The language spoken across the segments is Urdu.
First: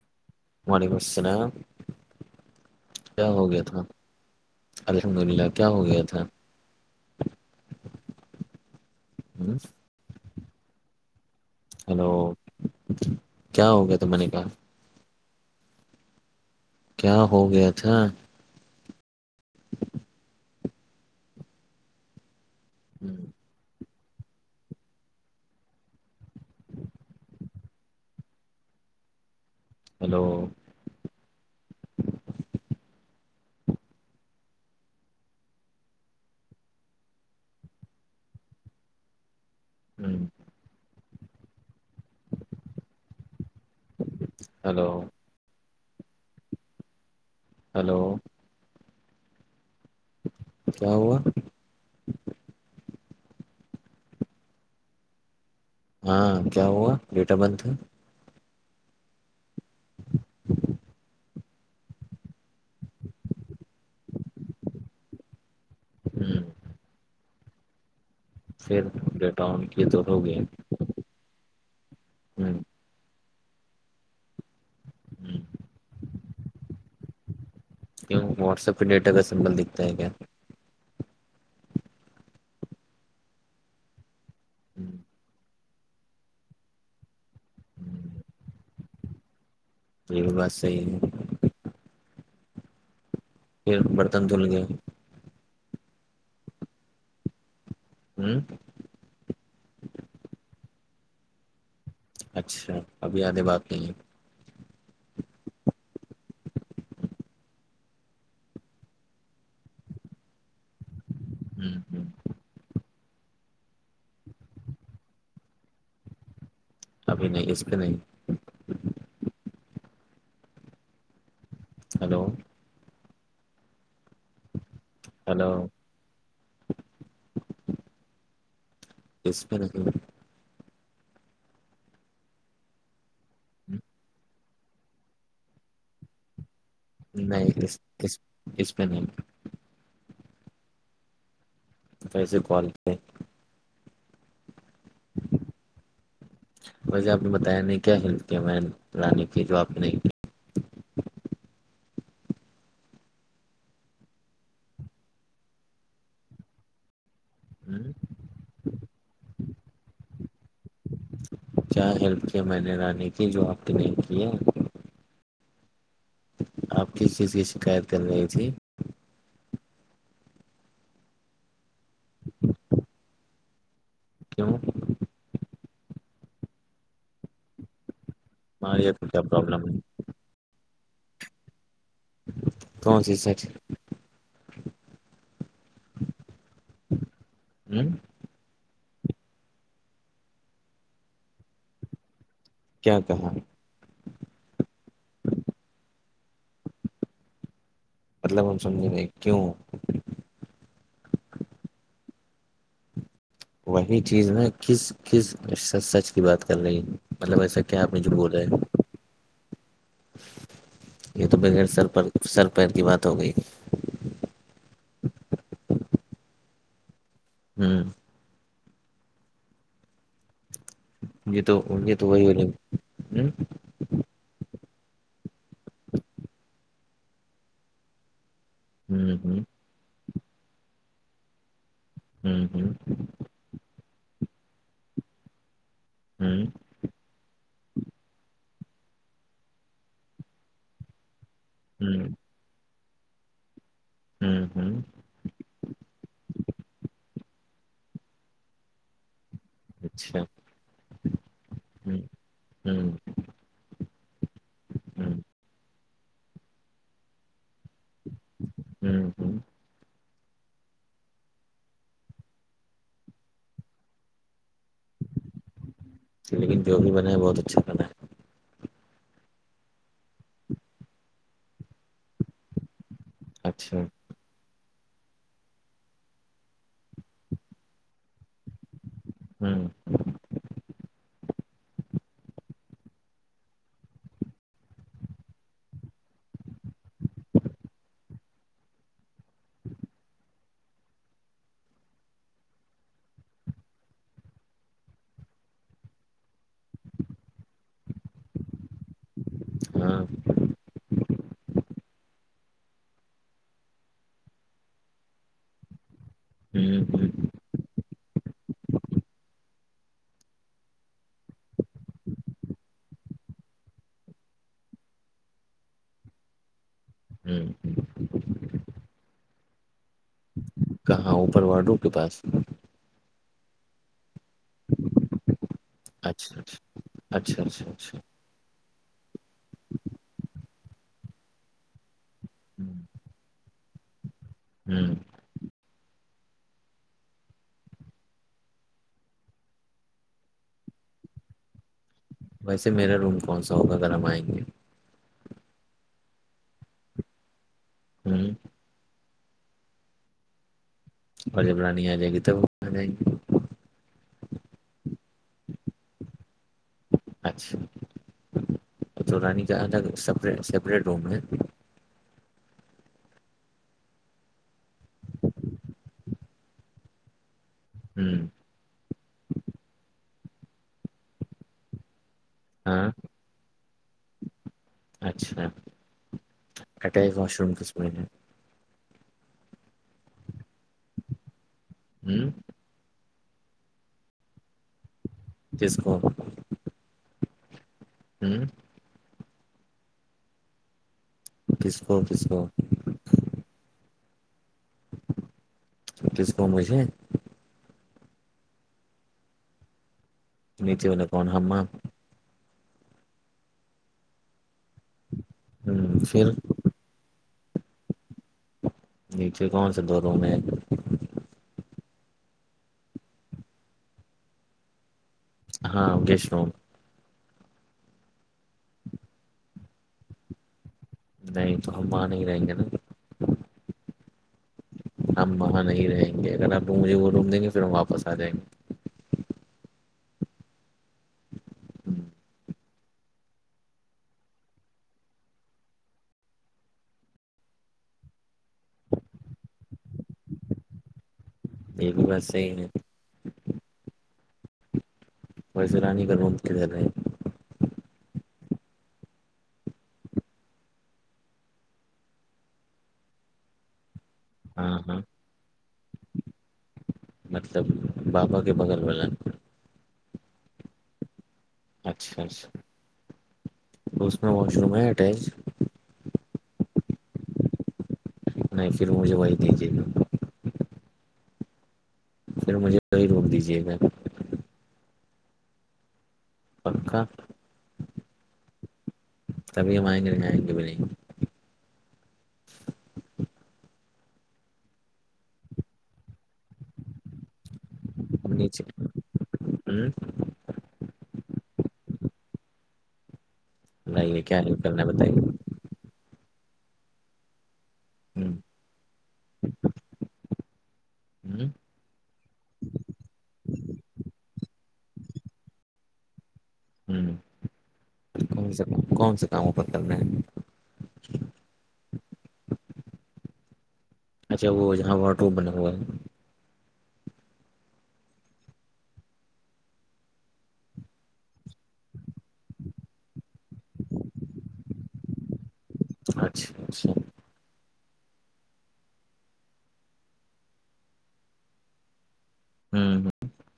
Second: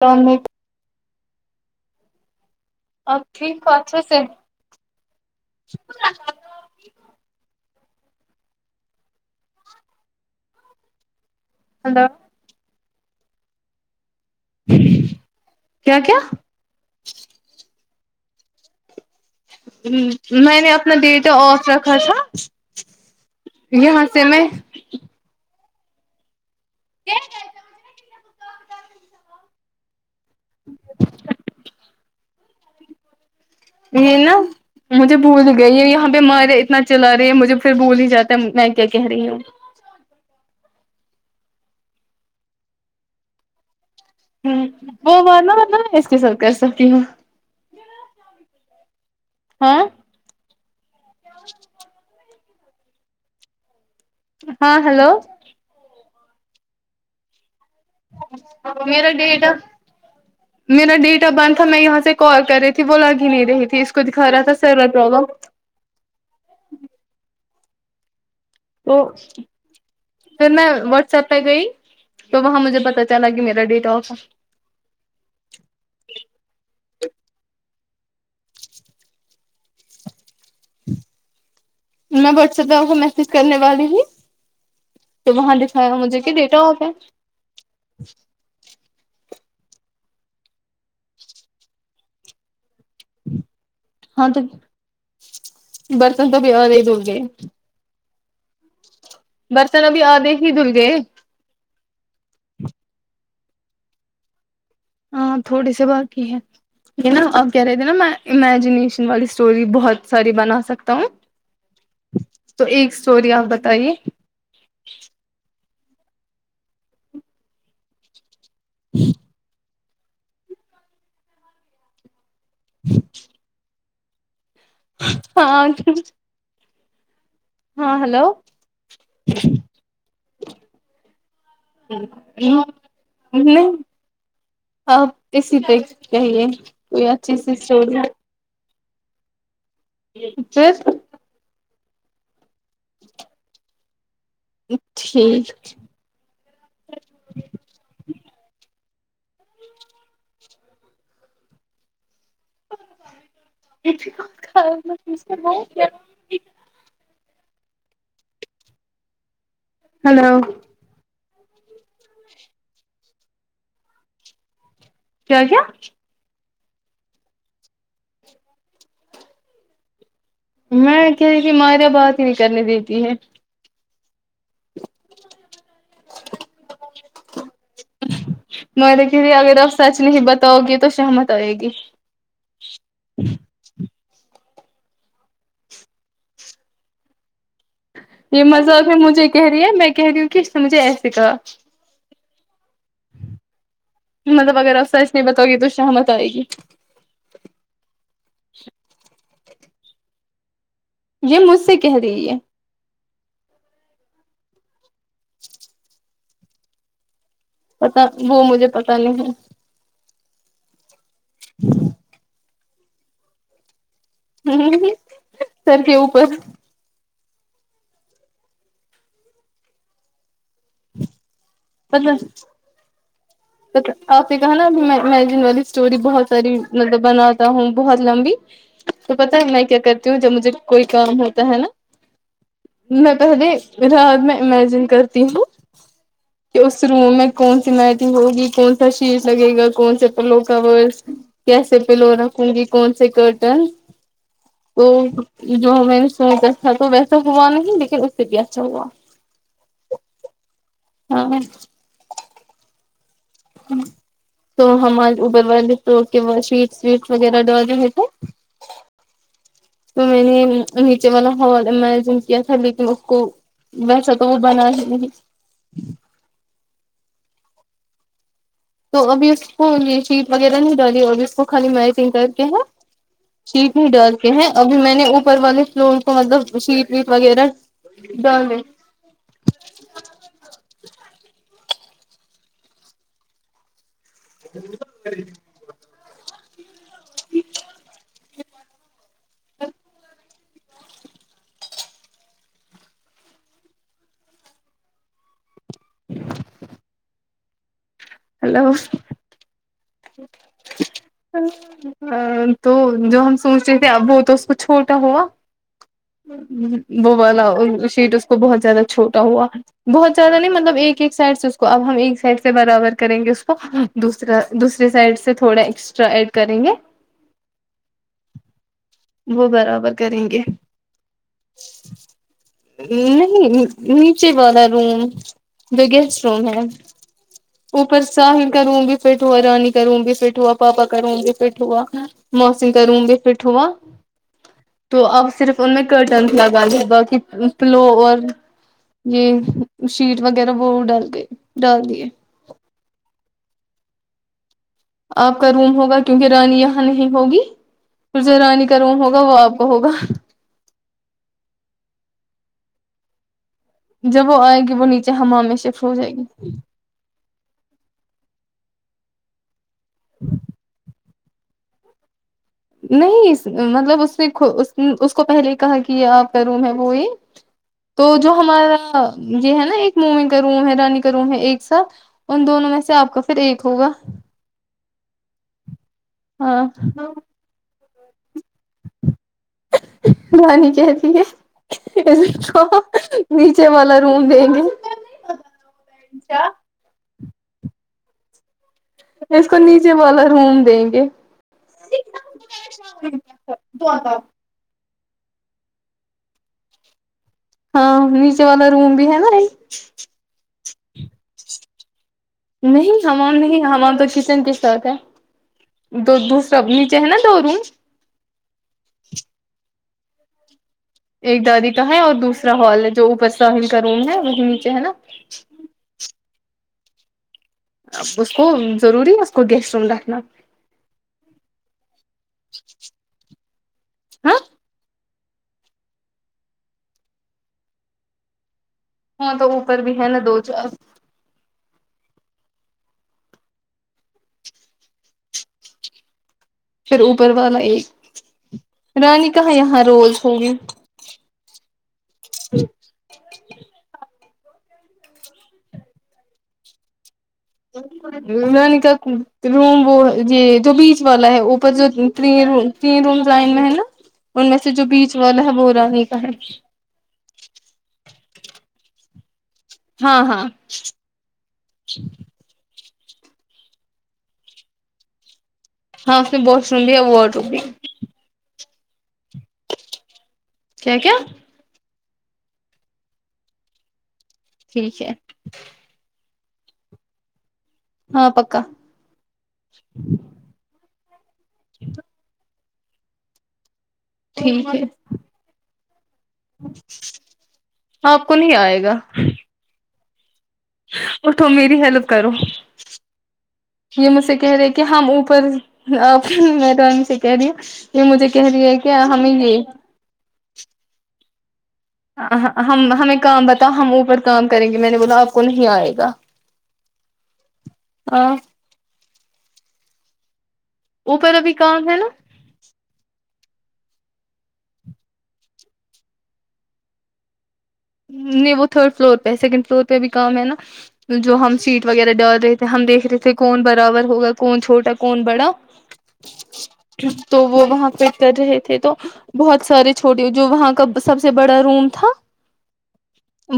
تو وعلیکم السلام آپ کیا ہو ٹھیک گیا تھا اچھے سے الحمد للہ کیا ہو گیا تھا [unintelligible] ہیلو ہلو کیا ہو گیا ت میں نے کہا کیا کیا کیا ہو گیا تھا میں نے اپنا ڈیٹا آف رکھا تھا ہوں یہاں سے میں ہیلو [inaudible] نہیں نا مجھے بھول گئی ہے یہاں بیہ مار اتنا چلا رہی ہے مجھے پھر بھول ہی جاتا ہے میں کیا کہہ رہی ہوں ہوں ہلو وہ ورنا ورن اس کے ساتھ کر سکتی ہوں ہیلو ہاں کیا ہوا ہاں ہلو ہاں کیا ہوا ڈیٹ آ برتھ ہے میرا ڈیٹ آ ہاں میرا ڈیٹ آف برتھ تھا میں یہاں سے کال کر رہی تھی وہ لگ ہی نہیں رہی تھی اس کو دکھا رہا تھا سر پرابلم ہوں پھر تو ڈیٹا آن کیے تو ہو گیا ہوں پھر میں واٹسپ پہ گئی تو ہوں وہاں مجھے پتا لگی میرا ڈیٹاک جی کیوں واٹسپ پہ ڈیٹا کا سمبل دکھتا ہے کیا میں واٹسپ پہ کو میسج کرنے والی ہوں ہوں تو وہاں دکھایا مجھے کہ بیٹا ہو کیا ہوں تو یہ بات صحیح ہے پھر برتن ہاں تو دھل گئے برتن تو بھیدے دورے ہوں برسن ابھی آدھے ہی دھل گئے اچھا ابھی آدے بات نہیں ہے ہاں تھوڑی سی باقی ہے یہ نا اب کہہ رہے تھے نا میں امیجنییشن والی اسٹوری بہت ساری بنا سکتا ہوں ہوں تو ایک اسٹوری آپ بتائیے [inaudible] ابھی نہیں اس پہ نہیں ہوں ہلو جی ہلو ہاں ہاں ہلو اس پہ نہیں نہیں آپ اسی طر چاہیے نہیں اس اس اس میں نہیں [inaudible] کیسے کوال ہیں ٹھیک ویسے آپ نے بتایا نہیں کیا ہلتے پرانی کی جو آپ نے نہیں کیا اوں ہلو کیا ہیلپ کیا میں نے رانی کی جو آپ کی نہیں کی ہے کیا کیا آپ کس چیز کی شکایت کر رہی تھی میں کہ ت مارے بات ہی نہیں کرنے دیتی ہے کیوں ہمارے میں کو کیا دیکی اگر پرابلم آپ ہے سچ نہیں بتاؤ گی تو سہمت آئے گی کون سی سر [inaudible] یہ مذاق میں مجھے کہہ رہی ہے میں کہہ رہی ہوں کہ اس نے مجھے ایسے کہا کیا کہ مطلب اگر ا سچ نہیں بتؤ گی تو سہمت آئے گی مطلب ہم سمجھیں گے کیوں یہ مجھ سے کہہ رہی ہے وہی چیز ن کس کس سچ کی بات کر رہی مطلب ایسا کیا آپ نے پتا جو بولا وہ ہے مجھے پتا نہیں ہے یہ تو بغیر سر پر سر پیر کی بات ہو گئی ہ سر کےے اوپر ہوں مے تو انے تو پتا وہی ب ہ آپ نے کہا نا اب مجن والی اسٹور بہت ساری مطلب بناتا ہوں بہت لمبی تو ہ ہ پت ہے میں کیا کرتی ہوں جب مجھے کوئی کام ہوتا ہے نا ہوں ہوں میں پہلے اھر بعد میں امیجن کرتی ہوں ہوں کہ اس روم میں کون سی میٹنگ ہوگی کون سا شیٹ لگے گا کون سے پلو کور کیسے ہوں پلو رکھوں گی کون سے کرٹن ہوں ہوں وہ جو میں نے سوچا تھا تو ویسا ہوا نہیں لیکن اس سے بھی اچھا ہوا اچھا ہاں ہوں ہوں تو ہوں ہمارے اوبر والے تو سویٹس ویٹس وغیرہ ڈوے ہوئے تھے ہوں ہوں تو میں نے نیچے بلا ہ امیجن کیا تھا لیکن اس کو ویسا تو وہ بنا ہی ج لیکن جو بھی بنا ہے بہت اچھا بنا ہے تو ابھی اس کو یہ شیٹ وغیرہ نہیں ڈالی ابھی اس کو خالی میچنگ کر کے ہے ہے ش اچھا بھی ڈر ہیں ابھی میں نے اوپر والے فلور کو مطلب شیٹ ویٹ وغیرہ ڈالے ہوں [unintelligible] ج ج ہلو ہاں ہاں تو جو ہم سوچ رہے تھے اب وہ تو اس کو چھوٹا ہوا ہوں ہوں وہ والا شیٹ اس کو بہت زیادہ چھوٹا ہوا بہت زیادہ نہیں مطلب ایک ایک سائڈ سے اس کو اب ہم ایک سائڈ سے برابر کریں گے اس کو دوسرا دوسرے سائڈ سے تھوڑا ایکسٹرا ایڈ کریں گے ہوں ہ وہ برابر کریں گے کہاں اوپر واڈو کے پاس نہیں نیچے والا روم بگیسٹ اچھا روم ہے اچھا اچھا اچھا اچھا اوپر ساحل کا روم بھی فٹ ہوا رانی کا روم بھی فٹ ہوا پاپا کا روم بھی فٹ ہوا موسم کا روم بھی فٹ ہوا ہاں تو اب صرف ان میں کرٹنس لگا لے باق پلو اور یہ شیٹ وغیرہ وہ ڈال گئے ڈال دیے ویسے میرا روم کون سا ہوگا اگر ہم آئیں گے آپ کا روم ہوگا کیونکہ رانی یہاں نہیں ہوگی ہوں پھر رانی کروں ہوگا وہ آپ ہوگا اور جب رانی آ جائے گی تب وہ آ جائیں گی جب وہ آئے گی وہ نیچے ہماام میں سےفو جائے گی اچھا تو رانی جاں تک سپری سپریٹ روم ہے نہیں مطلب اس نے اس کو پہلے ہی کہا کہ یہ آپ کا روم ہے وہ یہ تو ہوں جو ہمارا یہ ہے نا ایک موومنٹ کروں ہے رانی کروں ہے ایک ساتھ ان دونوں میں ہاں سے آپ کا پھر ایک ہوگا اچھا ہاں کٹ واش روم کسم ہے رانی کہتی ہے ہوں نیچے والا روم دیں گے جس کووں ہوں اس کو نیچے والا روم دیں گے کس کو کس کو توتاہ کس کمس ہاں نیچے والا روم بھی ہے نا یہ نیچے میں کون ہما نہیں ہمام نہیں ہم تو کسین ہوں، دو پھر دوسرا میچے ہے نا دورن نیچے کون سے دو ر میں ایک دادی کا ہے اور دوسرا ہال ہے جو اوپر سے کا روم ہے وہی نیچے ہے نا ہاں اگش ر اب اس کو ضروری ہے اس کو گیسٹ روم رکھنا نہیں تو ہم آ ہی رہیں گے نا [unintelligible] ہم وہاں نہیں رہیں گے اگر آپ مجھے وہ روم دیں گے پھر ہم واپس آ جائیں گے ہاں تو اوپر بھی ہے نا دو چار گے پھر اوپر والا ایک رانی کہا یہاں روز ہوگی یہ بھی بس سی ن اور سیرانی کرنا ممت رہے [unintelligible] نانی کا روم وہ یہ جو بیچ والا ہے اوپر جو ت روم تین رومزائن میں ہے نا ان میں سے ہاں جو ہاں بیچ والا ہے وہ ا رانی کا ہے مطلب بابا کے بغل والن ہاں ہاں اچھا اچھا تو اس میں واش روم ہے اٹیچ ہاں اس میں باش روم بھی ہے وا روم بھی نہیں پھر مجھے وہی دیجیے گا کیا کیا پھر مجھے توی روک دیجیے گا ٹھیک ہے پک ہاں پکا تبھی ہم آئیں گے نہیں آئیں گے بھی نہیں [unintelligible] ٹھیک ہے [inaudible] آپ ہم کو نہیں نیچے آئے گا [unintelligible] اور تم میری ہیلپ کرو یہ بتائیے مجھ سے کیا کہہ ہیلپ رہے کہ کرنا ہے ہم بتائیے اوپر آ م توانی سے کہہ رہی ہ یہ مجھے ہوں کہہ رہی ہے کہ ہمیں یہ ہوں ہم ہمیں کام بتا ہم اوپر کام کریں گے میں نے بولا آپ کو نہیں آئے گا ہوں ہاں کون سے کون سے کاموں پر کر رہے ہیں اوپر ا بھی کام ہے نا اچھا وہ جہاں ورٹو بنا ہوا ہے نہیں وہ تھرڈ فلور پہ سیکنڈ فلور پہ بھی کام ہے نا جو ہم سیٹ وغیرہ ڈال رہے تھے ہم دیکھ رہے تھے کون برابر ہوگا کون چھوٹا کون بڑا اچھا اچھا تو وہ وہاں پ کر رہے تھے تو بہت سارے چھوٹے جو وہاں کا سب سے بڑا روم تھا ہوں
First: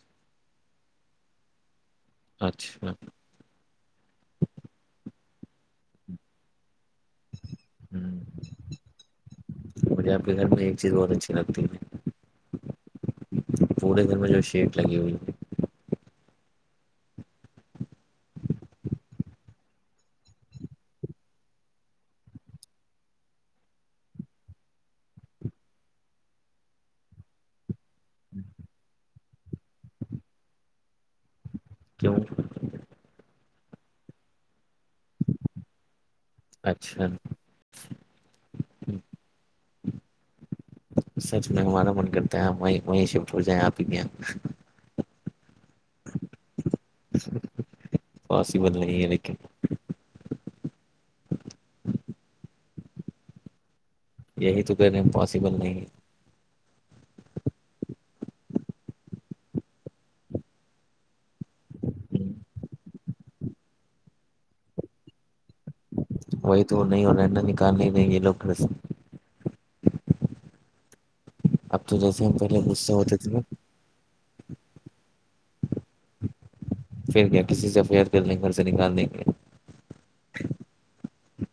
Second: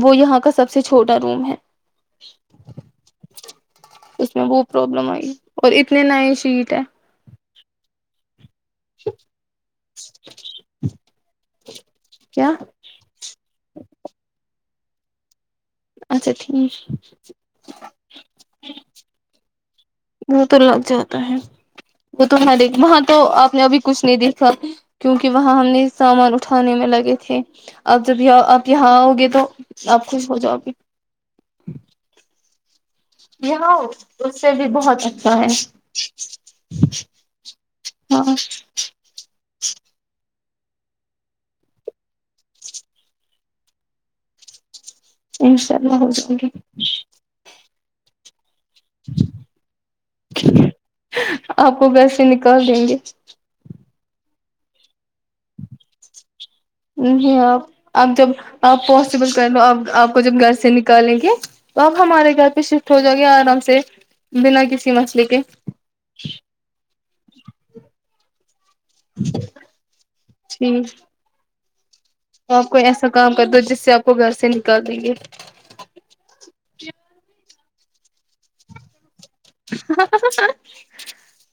وہ یہاں کا سب سے چھوٹا روم ہے اچھا اس میں وہ پرابلم آئی اور اتنے نئے شیٹ ہے ہوں [inaudible] مجھے اپ کے گھر میں ایک چیز بہت اچھی لگتی ہے کیا پورورے دن میں جو شیٹ لگی ہوئی اچھا ٹھیک [inaudible] وہ تو لگ جاتا ہے وہ تو دیک وہاں تو آپ نے ابھی کچھ نہیں دیکھا کیونکہ وہاں ہم نے سامان اٹھانے میں لگے تھے آپ جب آپ یہاں آؤ گے تو آپ خوش ہو جاؤ گے کیوں اس سے بھی بہت اچھا ہے اچھا ہاں سچ میں ہمارا من کرتا ہے وہیں وہیں شفٹ ہو جائےیں آپ ہی کیا انشاء اللہ ہو جائے گے پاسبل نہیں ہے لیکن آپ وہ ویسے نکال دیں گے یہی تو کہنے ام پاسبل نہیں جی آپ آپ جب آپ پوسیبل کر لو آپ آپ کو جب گھر سے نکالیں گے تو آپ ہے ہمارے گھر پہ شفٹ ہو جاؤ گے آرام سے بنا کسی مسلے کے وہی تو نہیں ہو رہانا نکال ہی نہیں یہ لوگ کرے سے جٹی آب ر پا گ کام ہو کر دو جس سے آپ کو گھر سے نکال دیں گے پھر کیا کسی سے فیئر کر لیں گ گھر سے نکال دیں گے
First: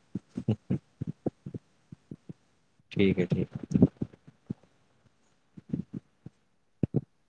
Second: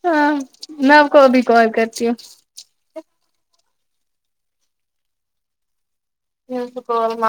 ہاں نو کوب کو کرتی ہوں ٹھیک ہے ٹھیک ہے نیس کوول م